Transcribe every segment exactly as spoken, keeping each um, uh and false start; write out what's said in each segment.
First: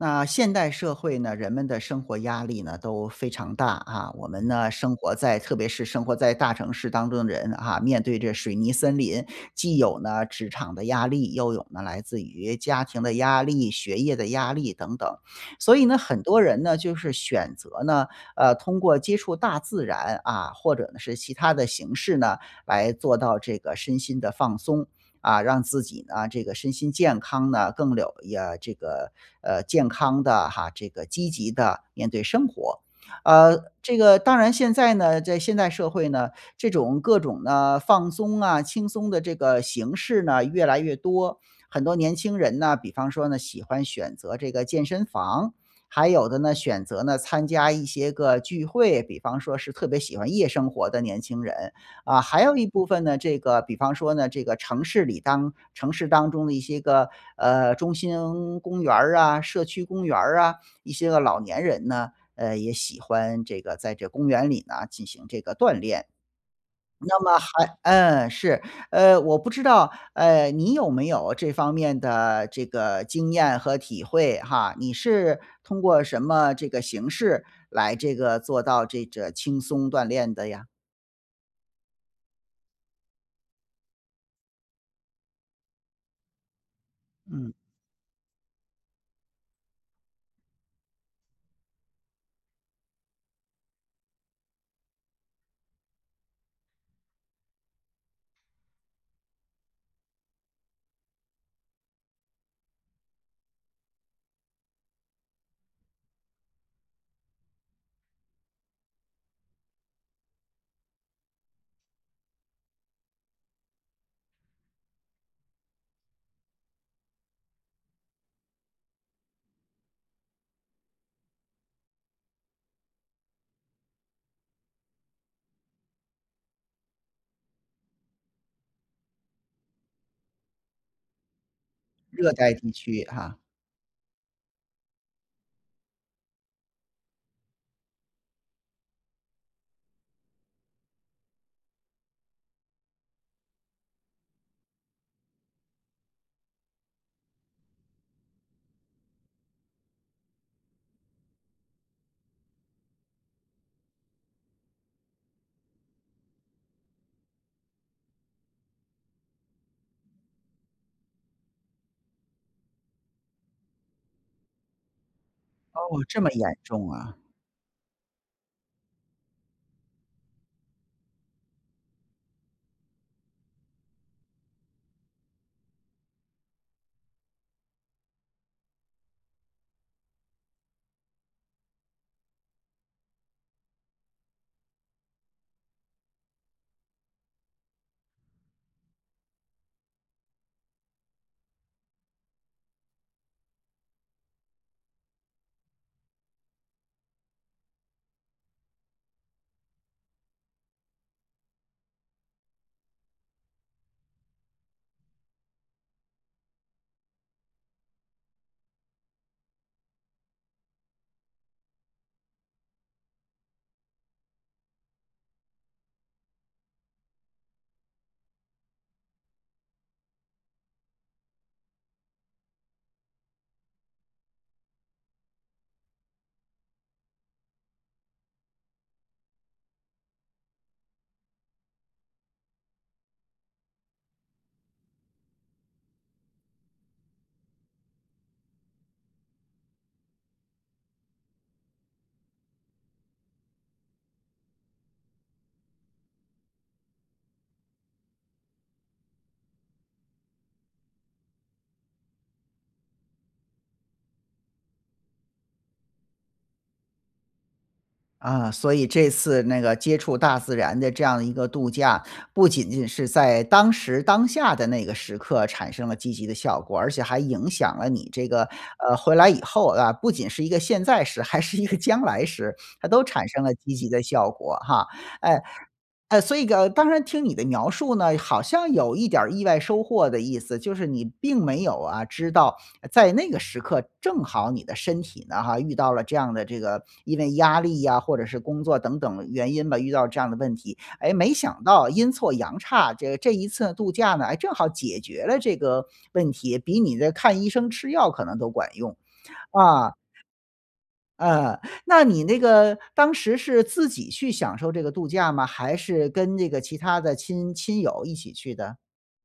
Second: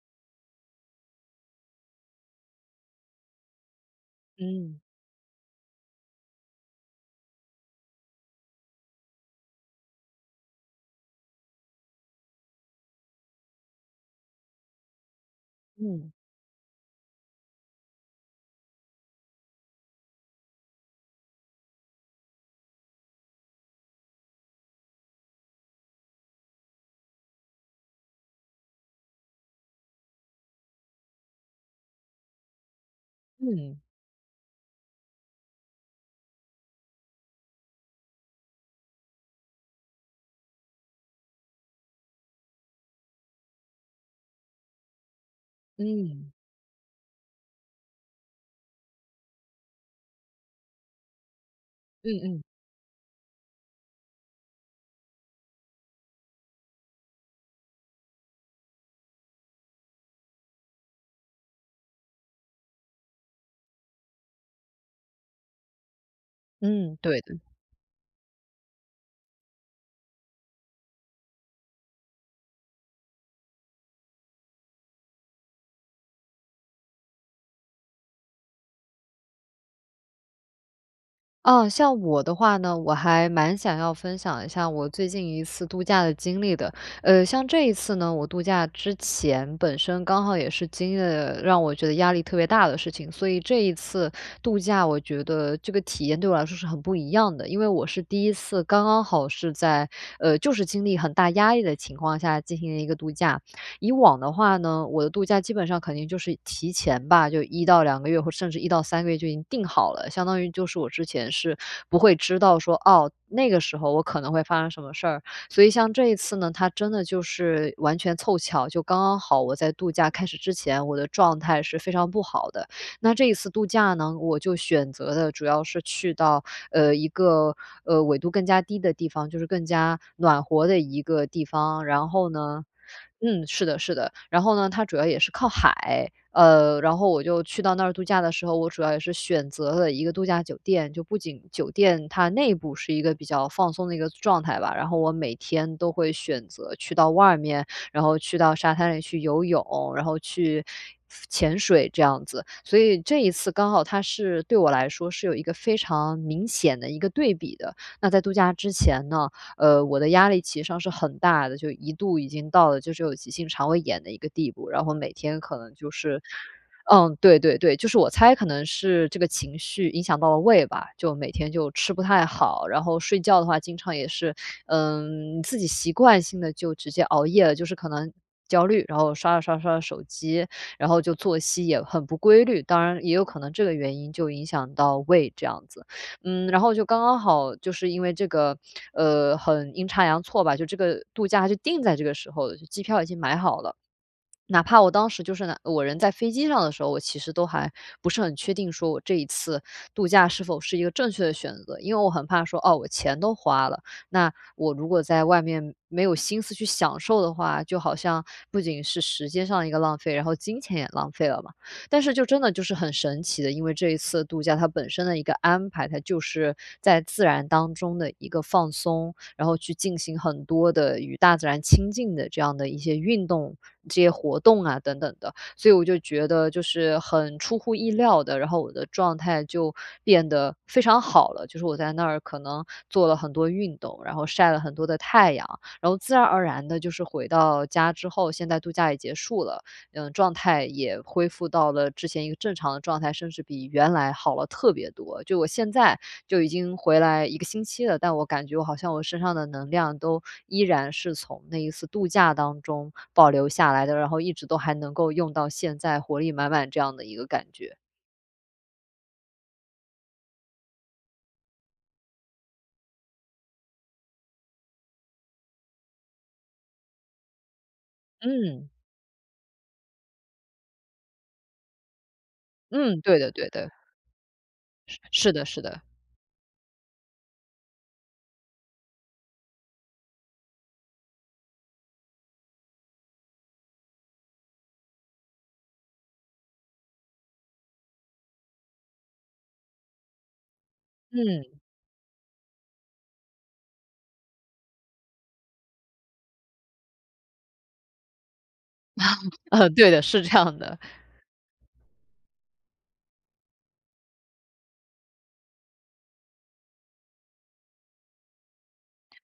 那现代社会呢，人们的生活压力呢，都非常大啊。我们呢，嗯。生活在特别是生活在大城市当中的人啊，面对着水泥森林，既有呢，职场的压力，又有呢，来自于家庭的压力、学业的压力等等。所以呢，嗯。很多人呢，就是选择呢，呃，通过接触大自然，啊，或者呢，是其他的形式呢，来做到这个身心的放松。啊，让自己呢，这个身心健康呢，更有一呃，这个，呃，健康的哈，这个积极地面对生活。啊，嗯。这个当然现在呢，在现代社会呢，这种各种的放松啊，轻松的这个形式呢，越来越多。很多年轻人呢，比方说呢，喜欢选择这个健身房，还有嗯。的呢，选择呢参加一些个聚会，比方说是特别喜欢夜生活的年轻人。嗯啊，还嗯。有一部分呢，这个比方说呢，这个城市里当城市当中的一些个，呃，中心公园儿啊，社区公园儿啊，一些个老年人呢，呃，也喜欢这个在这公园里呢，进行这个锻炼。嗯，对那么的。还嗯，是。呃，我不知道，呃，你有没有这方面的这个经验和体会哈，你是通过什么这个形式来这个做到这个轻松锻炼的呀？啊，像我的话呢，我还蛮想要分享一下我最近一次度假的经历的。呃，像嗯。这一次呢，我度假之前，本身刚好也是经历了让我觉得压力特别大的事情，所以这一次度假，我觉得这个体验对我来说是很不一样的。因为我是第一次，刚刚好是在呃，就是，经历很大压力的情况下，进行的一个度假。以往的话呢，我的度假基本上肯定就是提前吧，就一到两个月，或者甚至一到三个月就已经定好了。相当于，就是，我之前是不会知道说，哦，那个时候我可能会发生什么事儿。所以像这一次呢，它真的就是完全凑巧，就刚刚好我在度假开始之前，我的状态是非常不好的。那这一次度假呢，我就选择的主要是去到，呃，一个，呃，纬度更加低的地方，就是更加暖和的一个地方，然后热带呢地区哈。嗯，是的是的，然后呢，它主要也是靠海，呃，然后，我就去到那儿度假的时候，我主要也是选择了一个度假酒店。就不仅酒店它内部是一个比较放松的一个状态吧，然后，我每天都会选择去到外面，然后，去到沙滩里去游泳，然后，去次潜水这样子。所以这一次刚好它是，对我来说是有一个非常明显的一个对比的。那在度假之前呢，呃，我的压力其实上是很大的，就一度已经到了，就是有急性肠胃炎的一个地步。然后，每天可能哦，就这是么严重嗯，啊。对对对，就是我猜可能是这个情绪影响到了胃吧，就每天就吃不太好，然后，睡觉的话经常也是呃，自己习惯性地就直接熬夜了，就是可能焦虑。然后，刷着刷着刷着手机，然后，就作息也很不规律，当然也有可能这个原因就影响到胃这样子。嗯，然后，就刚刚好，就是，因为这个，呃，很阴差阳错吧，就这个度假就定在这个时候，就机票已经买好了。哪怕我当时，就是哪我人在飞机上的时候，我其实都还不是很确定说我这一次度假是否是一个正确的选择。因为我很怕说，哦，我钱都花了，那我如果在外面没有心思去享受的话，就好像不仅是时间上的一个浪费，然后，金钱也浪费了嘛。但是，就真的就是很神奇的，因为这一次度假，它本身的一个安排，它就是在自然当中的一个放松，然后去进行很多的与大自然亲近的这样的一些运动、这些活动啊等等的。所以我就觉得，就是很出乎意料地，然后，我的状态就变得非常好了。就是我在那儿可能做了很多运动，然后，晒了很多的太阳，然后，自然而然地，就是，回到家之后，现在度假也结束了，呃，状态也恢复到了之前一个正常的状态，甚至比原来好了特别多。就我现在就已经回来一个星期了，但我感觉我好像我身上的能量都依然是从那一次度假当中保留下来的，然后一直都还能够用到现在，活力满满这样的一个感觉。啊，所以这次那个接触大自然的这样的一个度假，不仅仅是在当时当下的那个时刻产生了积极的效果，而且还影响了你这个，嗯。呃，回来以后啊，不仅是一个现在时，还是一个将来时，它嗯，都对产的生对了的。积极的效果哈。是是哎的是的。哎，所以个当然听你的描述呢，好像有一点儿意外收获的意思。就是你并没有啊，知道在那个时刻正好你的身体呢哈，遇到了这样的这个因为压力啊，或者是工作等等原因吧，遇到这样的问题。哎，没嗯。想到阴错阳差，这这一次度假呢，哎，正好解决了这个问题，比你的看医生吃药可能都管用，啊，对嗯。的，是这样的。嗯，那你那个当时是自己去享受这个度假吗？还是跟这个其他的亲亲友一起去的？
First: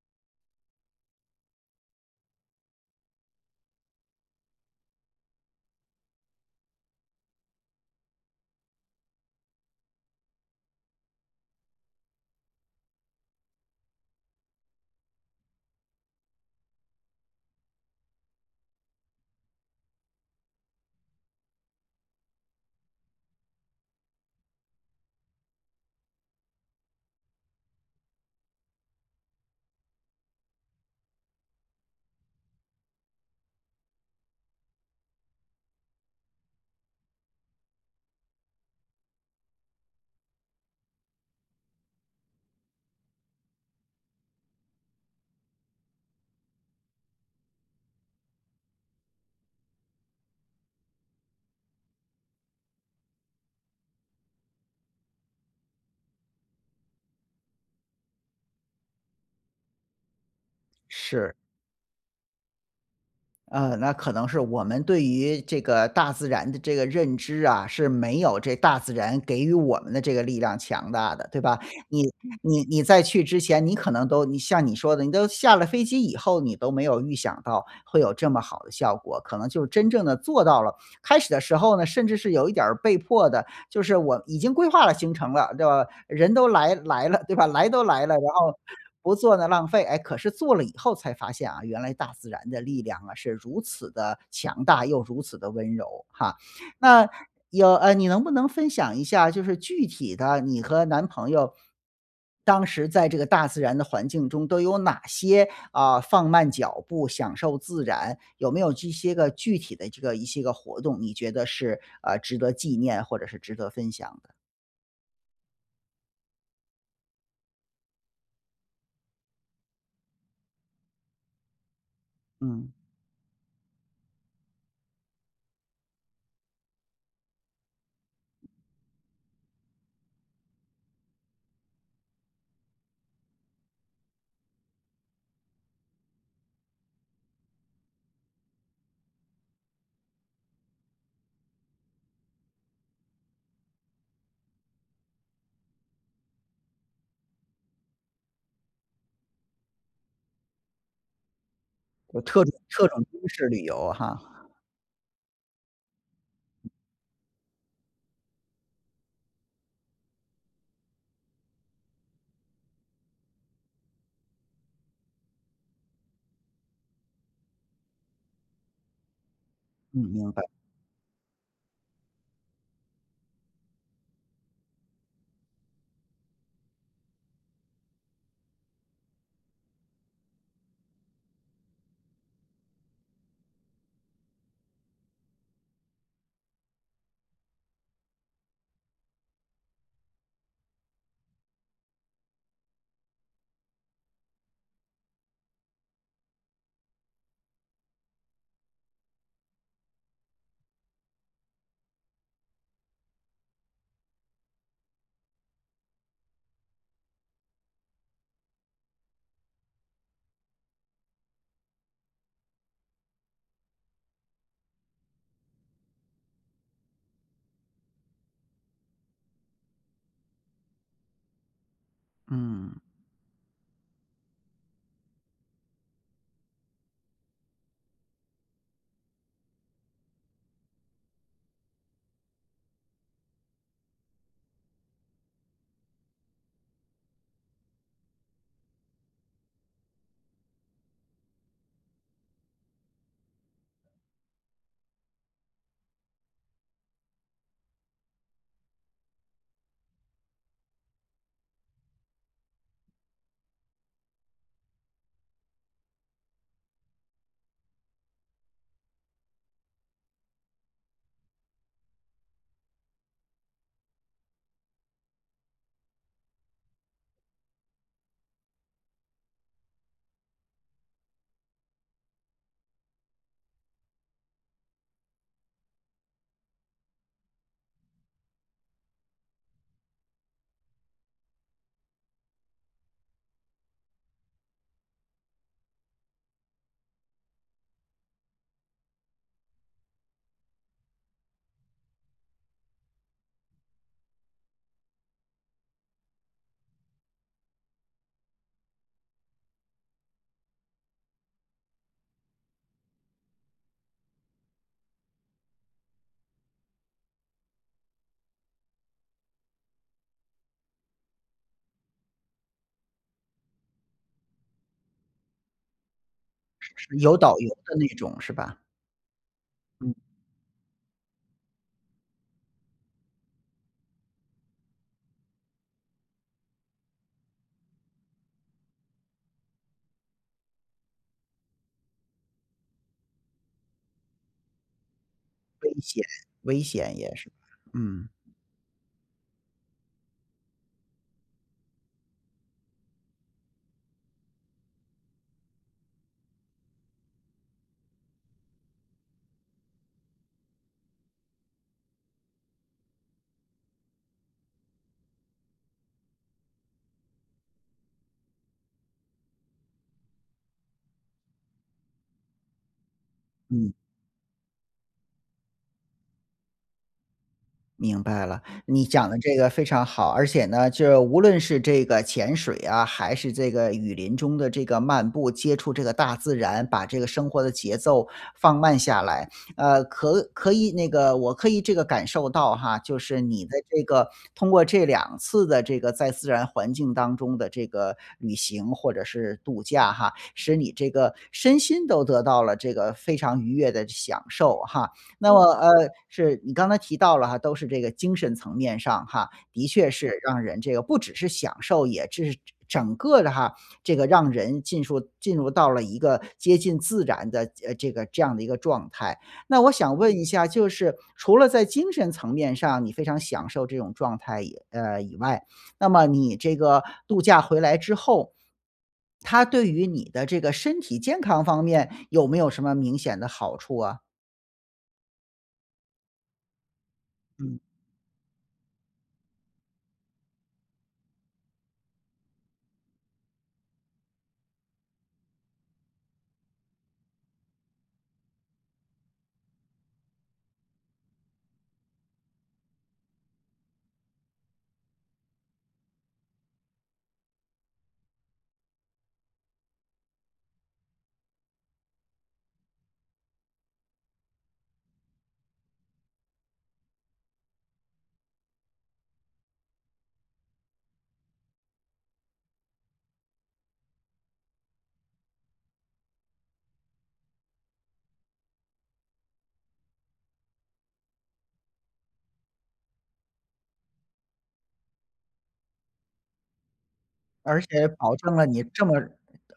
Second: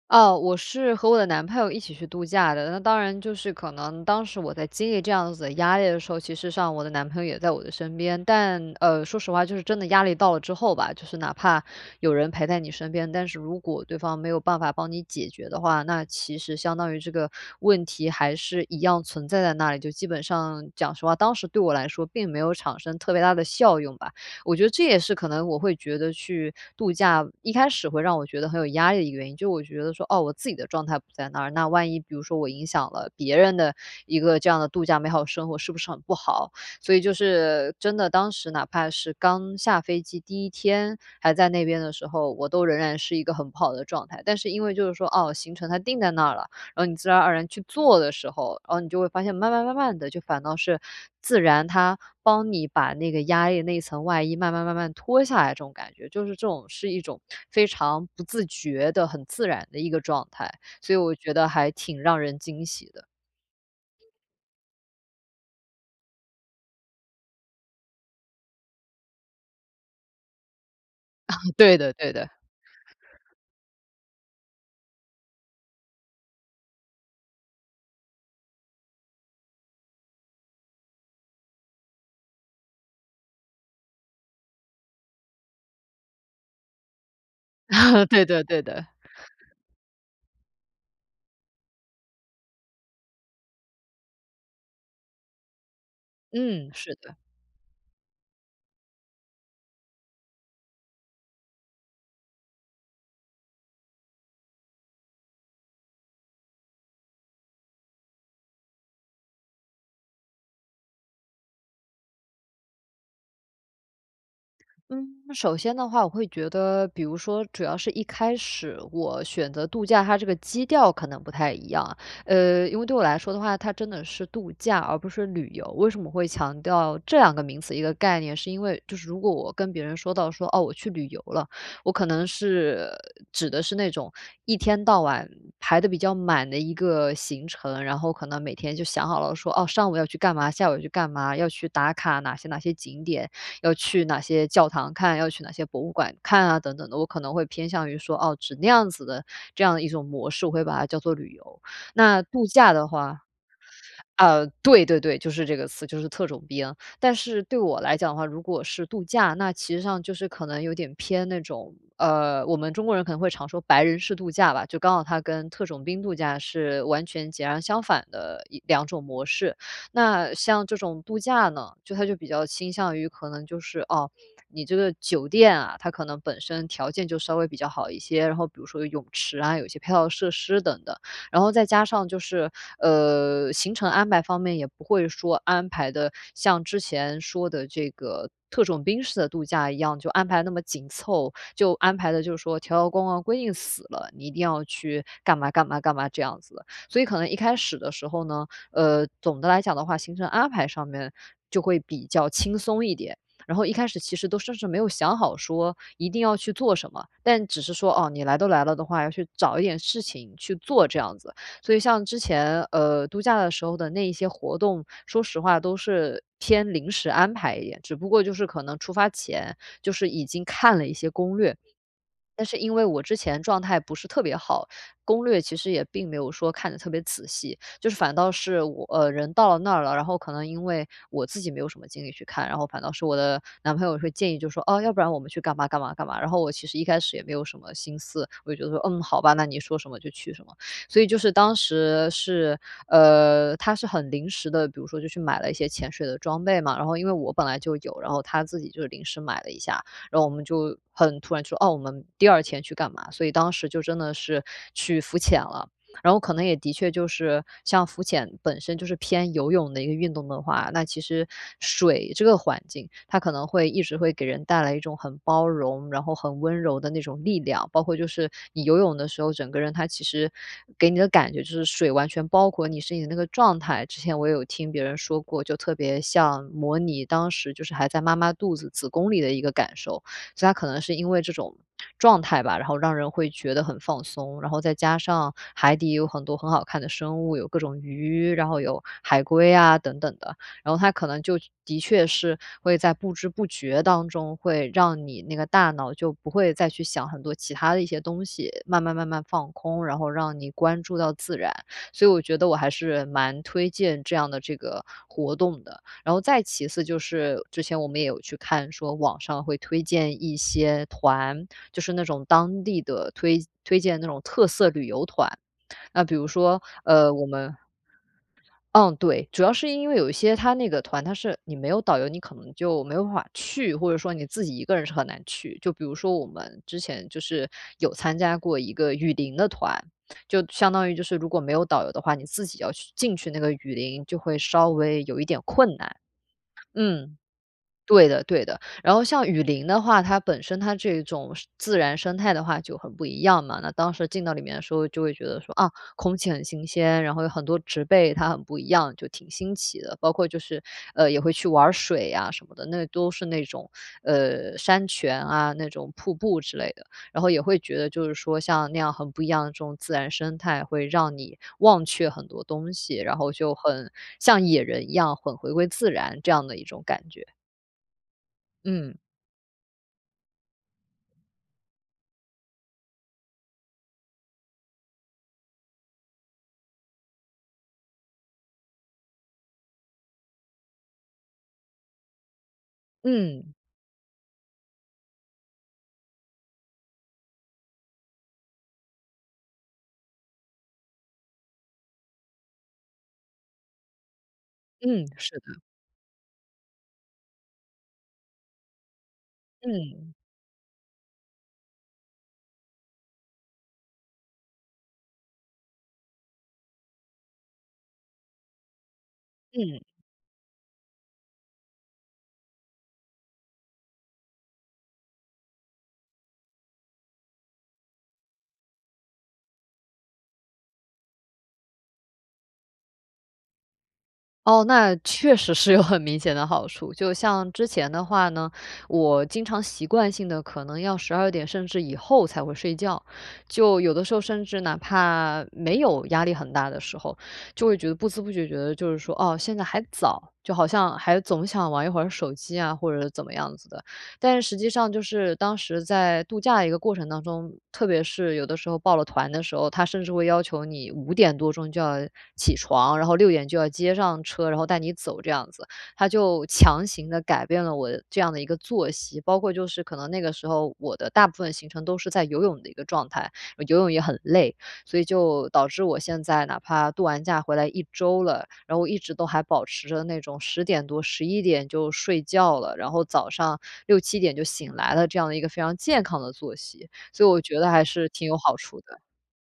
哦，我是和我的男朋友一起去度假的，那当然就是可能当时我在经历这样子的压力的时候，其实上我的男朋友也在我的身边。但，呃，说实话就是真的压力到了之后吧，就是哪怕有人陪在你身边，但是如果对方没有办法帮你解决的话，那其实相当于这个问题还是一样存在在那里。就基本上讲实话，当时对我来说并没有产生特别大的效用吧，我觉得这也是可能我会觉得去度假，一开始会让我觉得很有压力的一个原因。就我觉得说，哦，我自己的状态不在那儿，那万一比如说我影响了别人的一个这样的度假美好的生活，是不是很不好？所以就是真的，当时哪怕是刚下飞机第一天还在那边的时候，我都仍然是一个很不好的状态。但是因为就是说，哦，行程它定在那儿了，然后你自然而然去做的时候，哦，你就会发现，慢慢慢慢地就反倒是，自然它帮你把那个压力那一层外衣慢慢慢慢地脱下来这种感觉。就是这种是一种非常不自觉的、很自然的一个状态，所以我是。觉得还挺让人惊喜的。嗯，那可能是我们对于这个大自然的这个认知啊，是没有这大自然给予我们的这个力量强大的，对 吧？对的对你的。你你在去之前，你可能都你像你说的，你都下了飞机以后，你都没有预想到会有这么好的效果。可能就真正地做到了开始的时候呢，甚至是有一点儿被迫的，就是我已经规划了行程了，对不？人都来来了，对吧？来都来 了，然对的后对的。不做呢浪费。哎，可是做了以后才发现啊，原来大自然的力量啊，是如此的强大又如此的温柔哈。嗯，是那，的。有呃，你能不能分享一下，就是具体的你和男朋友 当时在这个大自然的环境中，都有哪些，呃，放慢脚步享受自然，有没有这些个具体的这个一些个活动，你觉得是，呃，值得纪念或者是值得分享的？嗯，首先的话，我会觉得比如说主要是一开始，我选择度假，它这个基调可能不太一样。呃，嗯。因为对我来说的话，它真的是度假而不是旅游。为什么会强调这两个名词？一个概念是因为，就是如果我跟别人说到说：”哦，我去旅游了。“我可能是指的是那种一天到晚排得比较满的一个行程，然后可能每天就想好了说，哦，上午要去干嘛，下午要去干嘛，要去打卡哪些哪些景点，要去哪些教堂看，要去哪些博物馆看啊等等的。我可能会偏向于说，哦，指那样子的这样的一种模式，我会把它叫做旅游。有那特度种假特的种话兵式旅游哈。呃，对对对，就是这个词，就是特种兵。但是对我来讲的话，如果是度假，那其实上就是可能有点偏那种，呃，我们中国人可能会常说白人式度假吧，就刚好它跟特种兵度假是完全截然相反的一两种模式。嗯，明那白。像这种度假呢，就它就比较倾向于可能就是，哦，你这个酒店啊，它可能本身条件就稍微比较好一些，然后比如说有泳池啊，有一些配套设施等等。然后再加上就是，呃，行程安排方面也不会说安排得像之前说的这个特种兵式的度假一样，就安排那么紧凑，就安排得就是说条条框框规定死了，你一定要去干嘛干嘛干嘛这样子的。所以可能一开始的时候呢，呃，总的来讲的话，行程安排上面就会比较轻松一点，然后一开始其实都甚至没有想好说一定要去做什么，但只是说，哦，你来都来了的话，要去找一点事情去做这样子。所以像之前，呃，度假的时候的那一些活动，说实话都是偏临时安排一点，只不过就是可能出发前，就是已经看了一些攻略。但是因嗯。为我之前状态不是特别好，攻略其实也并没有说看得特别仔细，就是反倒是我呃，人到了那儿了，然后可能因为我自己没有什么精力去看，然后反倒是我的男朋友会建议就说，哦，要不然我们去干嘛干嘛干嘛。然后我其实一开始也没有什么心思，我就会觉得说，嗯，好吧，那你说什么就去什么。所以就是当时是呃，他是很临时的，比如说就去买了一些潜水的装备嘛。然后因为我本来就有，然后他自己就是临时买了一下，然后我们就很突然就说，哦，我们第二天去干嘛，所以当时就真的是去浮潜了。然后可能也的确就是像浮潜本身就是偏游泳的一个运动的话，那其实水这个环境，它可能会一直会给人带来一种很包容，然后很温柔的那种力量。包括就是你游泳的时候，整个人它其实给你的感觉，就是水完全包裹你身体的那个状态，之前我有听别人说过，就特别像模拟当时就是还在妈妈肚子子宫里的一个感受。所以它可能是因为这种状态吧，然后让人会觉得很放松。然后再加上海底也有很多很好看的生物，有各种鱼，然后有海龟啊等等的，然后它可能就的确是会在不知不觉当中，会让你那个大脑就不会再去想很多其它的一些东西，慢慢慢慢放空，然后让你关注到自然，所以我觉得我还是蛮推荐这样的这个活动的。然后再其次就是之前我们也有去看，说网上会推荐一些团，就是那种当地的推推荐的那种特色旅游团。那比如说，是是呃，有我导游们的那种，是吧？嗯，对，主要是因为嗯。有一些它那个团，它是你没有导游你可能就没有办法去，或者说你自己一个人是很难去。就比如说我们之前就是有参加过一个雨林的团，就相当于就是如果没有导游的话，你自己要去进去那个雨林就会稍微有一点困危难。险危险也嗯。是，对嗯。的对的。然后像雨林的话，它本身它这一种生自然生态的话就很不一样嘛，那当时进到里面的时候就会觉得说，啊，空气很新鲜，然后有很多植被它很不一样，就挺新奇的。包括就是，呃，也会去玩儿水呀什么的，那都是那种，呃，山泉啊、那种瀑布之类的。然后也会觉得就是说，像那样很不一样的这种自然生态会让你忘却很多东西，然后就嗯。很像野人一样很回归自然这样的一种感觉。明白了，你嗯。讲得这个非常好。而且呢，就无论是这个潜水啊，还是这个雨林中的这个漫步、接触这个大自然，把这个生活的节奏放慢下来，呃，可可以那个我可以这个感受到哈，就是你嗯。的这个通过这两次的这个在自然环境当中的这个旅行或者是度假哈，使你这个身心都得到了这个非常愉悦的这享受哈。嗯，那是么，的。呃，是你刚才提到了哈，都是这个精神层面上哈，的确嗯。是让人这个不只是享受，也这是整整个的哈，这个让人进树进入到了一个接近自然的，呃，这个这样的一个状态。那我嗯。想问一下，就是除了在精神层面上，你非常享受这种状态以呃，以外，那么你这个度假回来之后，它对于你的这个身体健康方面有没有什么明显的好处啊？哦，那确实是有很明显的好处，就像嗯。之前的话呢，我经常习惯性地可能要十二点甚至以后才会睡觉，就有的时候甚至哪怕没有压力很大的时候，就会觉得不滋不觉觉得就是说，哦，现在还早，就好像还总想玩一会儿手机啊，或者是怎么样子的。但是，实际上，就是，当时在度假的一个过程当中，特别是有的时候报了团的时候，他甚至会要求你五点多钟，就要起床，然后，六点就要接上车，然后带你走这样子。它就强行地改变了我这样的一个作息，包括，就是可能那个时候我的大部分行程都是在游泳的一个状态，游泳也很累，所以就导致我现在哪怕度完假回来一周了，然后，一直都还保持着那种十点多、十一点就睡觉了，然后早上六七点就醒来了，这样的一个非常健康的作息，所以我觉而得还且是保挺证有了好你处这么的。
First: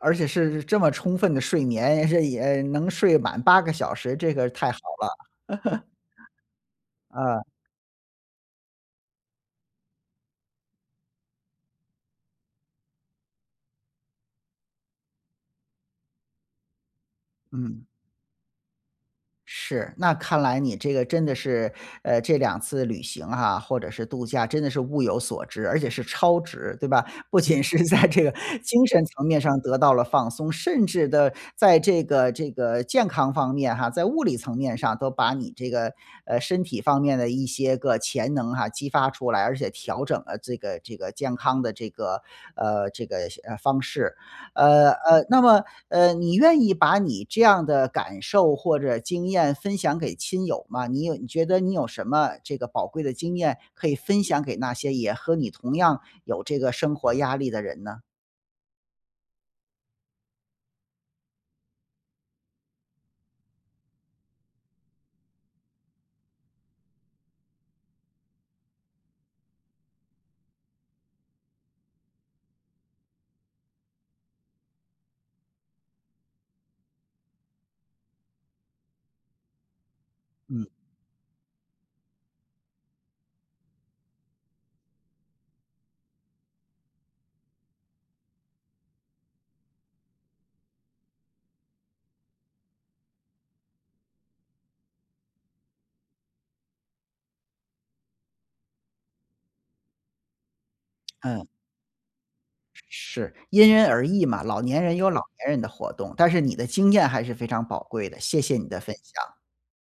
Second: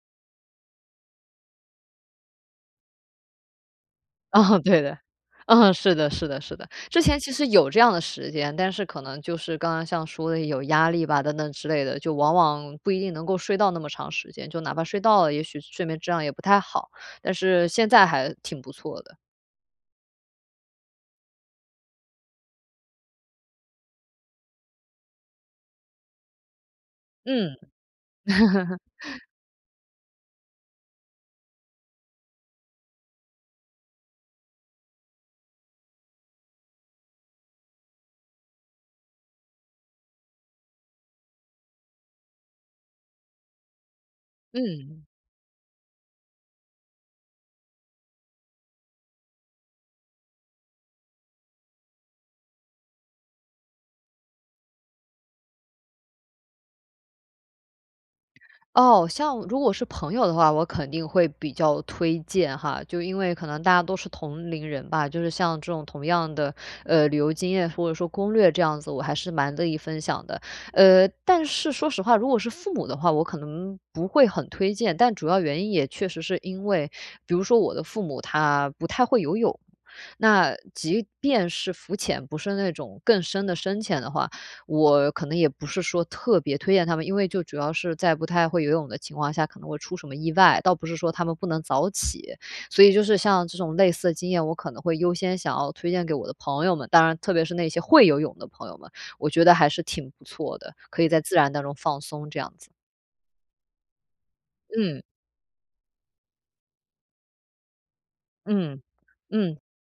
而且是这么充分的睡眠，也是也能睡满八个小时，这个嗯，太好对的。了。嗯，是的是的是的，之前其啊。实有这样的时间，但是可能就是刚刚像说的有压力吧等等之类的，就往往不一定能够睡到那么长时间，就哪怕睡到了，也许睡眠质量也不太好，但是嗯。现在还挺不错的。是，那看来你这个真的是，呃，这两次旅行啊，或者是度假真的是物有所值，而且是超值，对吧？不嗯。仅是在这个精神层 面上得到了放松，甚至地在这个这个健康方面哈，在物理层面上都把你这个，呃，身体方面的一些个潜能啊，激发出来，而且，调整了这个这个健康的这个呃，这个，呃，方式。呃，嗯。呃，那么，呃，你愿意把你这样的感受或者经验分享给亲友吗？你有觉得你有什么这个宝贵的经验可以分享给那些也和你同样有这个生活压力的人呢？哦，像如果是朋友的话，我肯定会比较推荐哈，就因为可能大家都是同龄人吧，就是，像这种同样的，呃，旅游经验，或者说攻略这样子，我还是蛮乐意分享的。呃，但是，说实话，如果是父母的话，我可能不会很推荐，但主要原因也确实是因为比如说，我的父母，他不太会游泳，那，嗯。即便是浮潜，不是那种更深的深潜的话，我可能也不是说特别推荐他们。因为，就主要是在不太会游泳的情况下，可能会出什么意外，倒不是说他们不能早起。所以，就是，像这种类似的经验，我可能会优先想要推荐给我的朋友们，当然，特别是那些会游泳的朋友们，我觉得还是挺不错的，可以在自嗯。然当中放松，这样子。是，因人而异嘛，老年人嗯。有老年人的活动，但是你的经验还是非常宝贵的，谢谢你的嗯，分享。嗯。